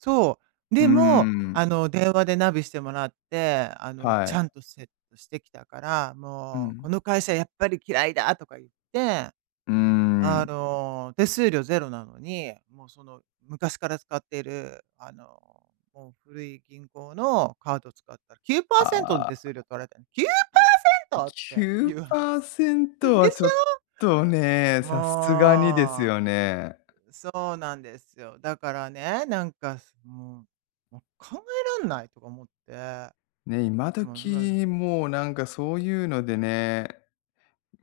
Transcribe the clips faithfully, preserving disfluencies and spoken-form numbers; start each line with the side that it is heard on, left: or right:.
right: そう、
left: うー
right: でも、あ
left: ん。
right: の、電話でナビしてもらって、あの、
left: は
right: ちゃ
left: い。
right: んとセットしてきたから、
left: う
right: もう、
left: ん。
right: 「この会社やっぱり嫌いだ」とか言って。
left: うー
right: あ
left: ん。
right: の、手数料ぜろなのに、もう、その昔から使っている、あの、もう古い銀行のカード使ったらきゅうパーセントの
left: あ
right: 手
left: あ。
right: 数料取られた。きゅうパーセ
left: き
right: ント？！っ
left: ゅ
right: て
left: う
right: いうは
left: パーセント
right: で
left: は
right: し
left: ちょっとね、
right: ょ？
left: さすがにです
right: も
left: よ
right: う。
left: ね。
right: そうなんですよ。だからね、なんかすもう、も考えらんないとか思って。ま
left: ね、今
right: あ、まず
left: 時もうなんかそういうのでね、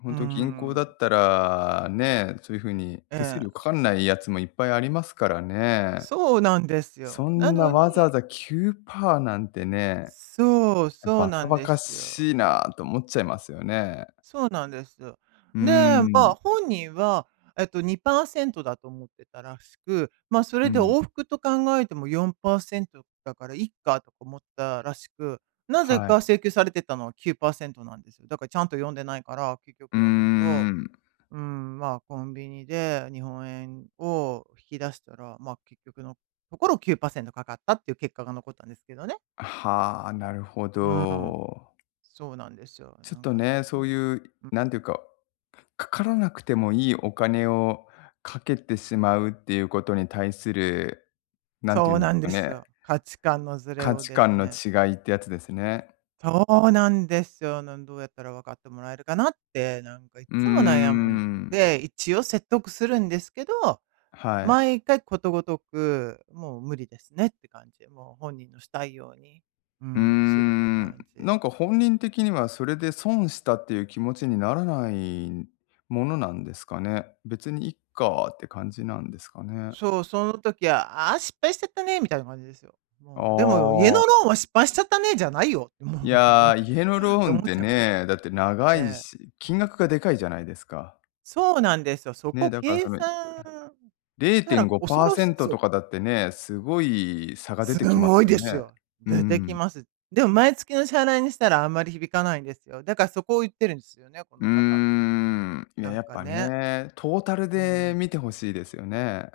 left: ほ
right: うー
left: んと銀行だ
right: ん。
left: ったら、ね、そういうふうに
right: え
left: 手数
right: え。
left: 料かかんないやつもいっぱいありますからね。
right: そうなんです
left: そ
right: よ。な
left: んな
right: の
left: わざわ
right: に
left: ざきゅうパーなんてね。
right: そう、そう
left: 馬
right: な
left: 鹿
right: ん
left: 馬
right: で
left: 鹿
right: すよ。
left: しいなと思っちゃいますよね。
right: そうなんですよ。
left: うー
right: で、ま
left: ん。
right: あ、本人はえっと、にパーセントだと思ってたらしく、まあ、そ
left: う
right: れで
left: ん。
right: 往復と考えてもよんパーセントだからいっかとか思ったらしく、なぜ
left: は
right: か
left: い。
right: 請求されてたのはきゅうパーセントなんですよ。だからちゃんと読んでないから、結
left: うー
right: 局のところ、
left: ん。
right: うーん、まあ、コンビニで日本円を引き出したら、まあ、結局のところきゅうパーセントかかったっていう結果が残ったんですけどね。
left: はあ、なるほ
right: うーん、
left: ど。
right: そうなんですよ。
left: ちょっ
right: なん
left: と
right: かそ
left: ね、そう
right: こ
left: いう
right: をん。
left: なんていうか、かからなくてもいいお金をかけてしまうっていうことに対する、何て
right: そ
left: 言う
right: う
left: んで
right: な
left: す
right: ん
left: か
right: です
left: ね。
right: よ。価値観のずれ
left: 価
right: を
left: 値
right: です
left: 観の
right: ね。
left: 違いってやつですね。
right: そうなんでっすよ、なんどうやったら分かってもらえるかなって、なんかいっ
left: うー
right: つも悩むん
left: ん。
right: で、いちお説得するんですけど、
left: はい。
right: 毎回ことごとく、もう無理ですねって感じ。もう本人のしたいように、うー
left: うー
right: ん、するって
left: ん、
right: 感じ。
left: なんか本人的にはそれで損したっていう気持ちにならないものなんですかね？「別にいっか」って感じなんですかね。
right: そう、その時は、「ああ、失敗しちゃったね」みたいな感じですよ。
left: あ
right: もう、でも、家の
left: あ。
right: ローンは失敗しちゃったねじゃないよ、
left: い
right: もうなん
left: や、
right: か、
left: 家のロ
right: って
left: ーン
right: 思
left: っ
right: っ
left: て
right: ちゃうんですよ。
left: ね、だって長い
right: ええ。
left: し、金額がでかいじゃないですか。
right: そうなんですよ。そ
left: ね、
right: こ
left: だから
right: 計
left: そのい
right: 算
left: れ
right: し
left: い
right: た
left: てん
right: ら
left: ご
right: 恐
left: パー
right: ろ
left: セ
right: し
left: ント
right: そ
left: と
right: う。
left: かだってね、すごい差が出
right: す
left: てき
right: ん
left: ま
right: ご
left: す
right: い
left: よ
right: です
left: ね。
right: よ。
left: う
right: 出て
left: んう
right: き
left: ん。
right: ます。でも毎月の支払いにしたらあんまり響かないんですよ。だから、そこを言ってるんですよね、こ
left: うー
right: の方、ほんとに。
left: ん、いや、
right: なん
left: やっ
right: か
left: ぱ
right: ね。
left: ね、トータル
right: うんう
left: で
right: ん。
left: 見て欲しいですよね。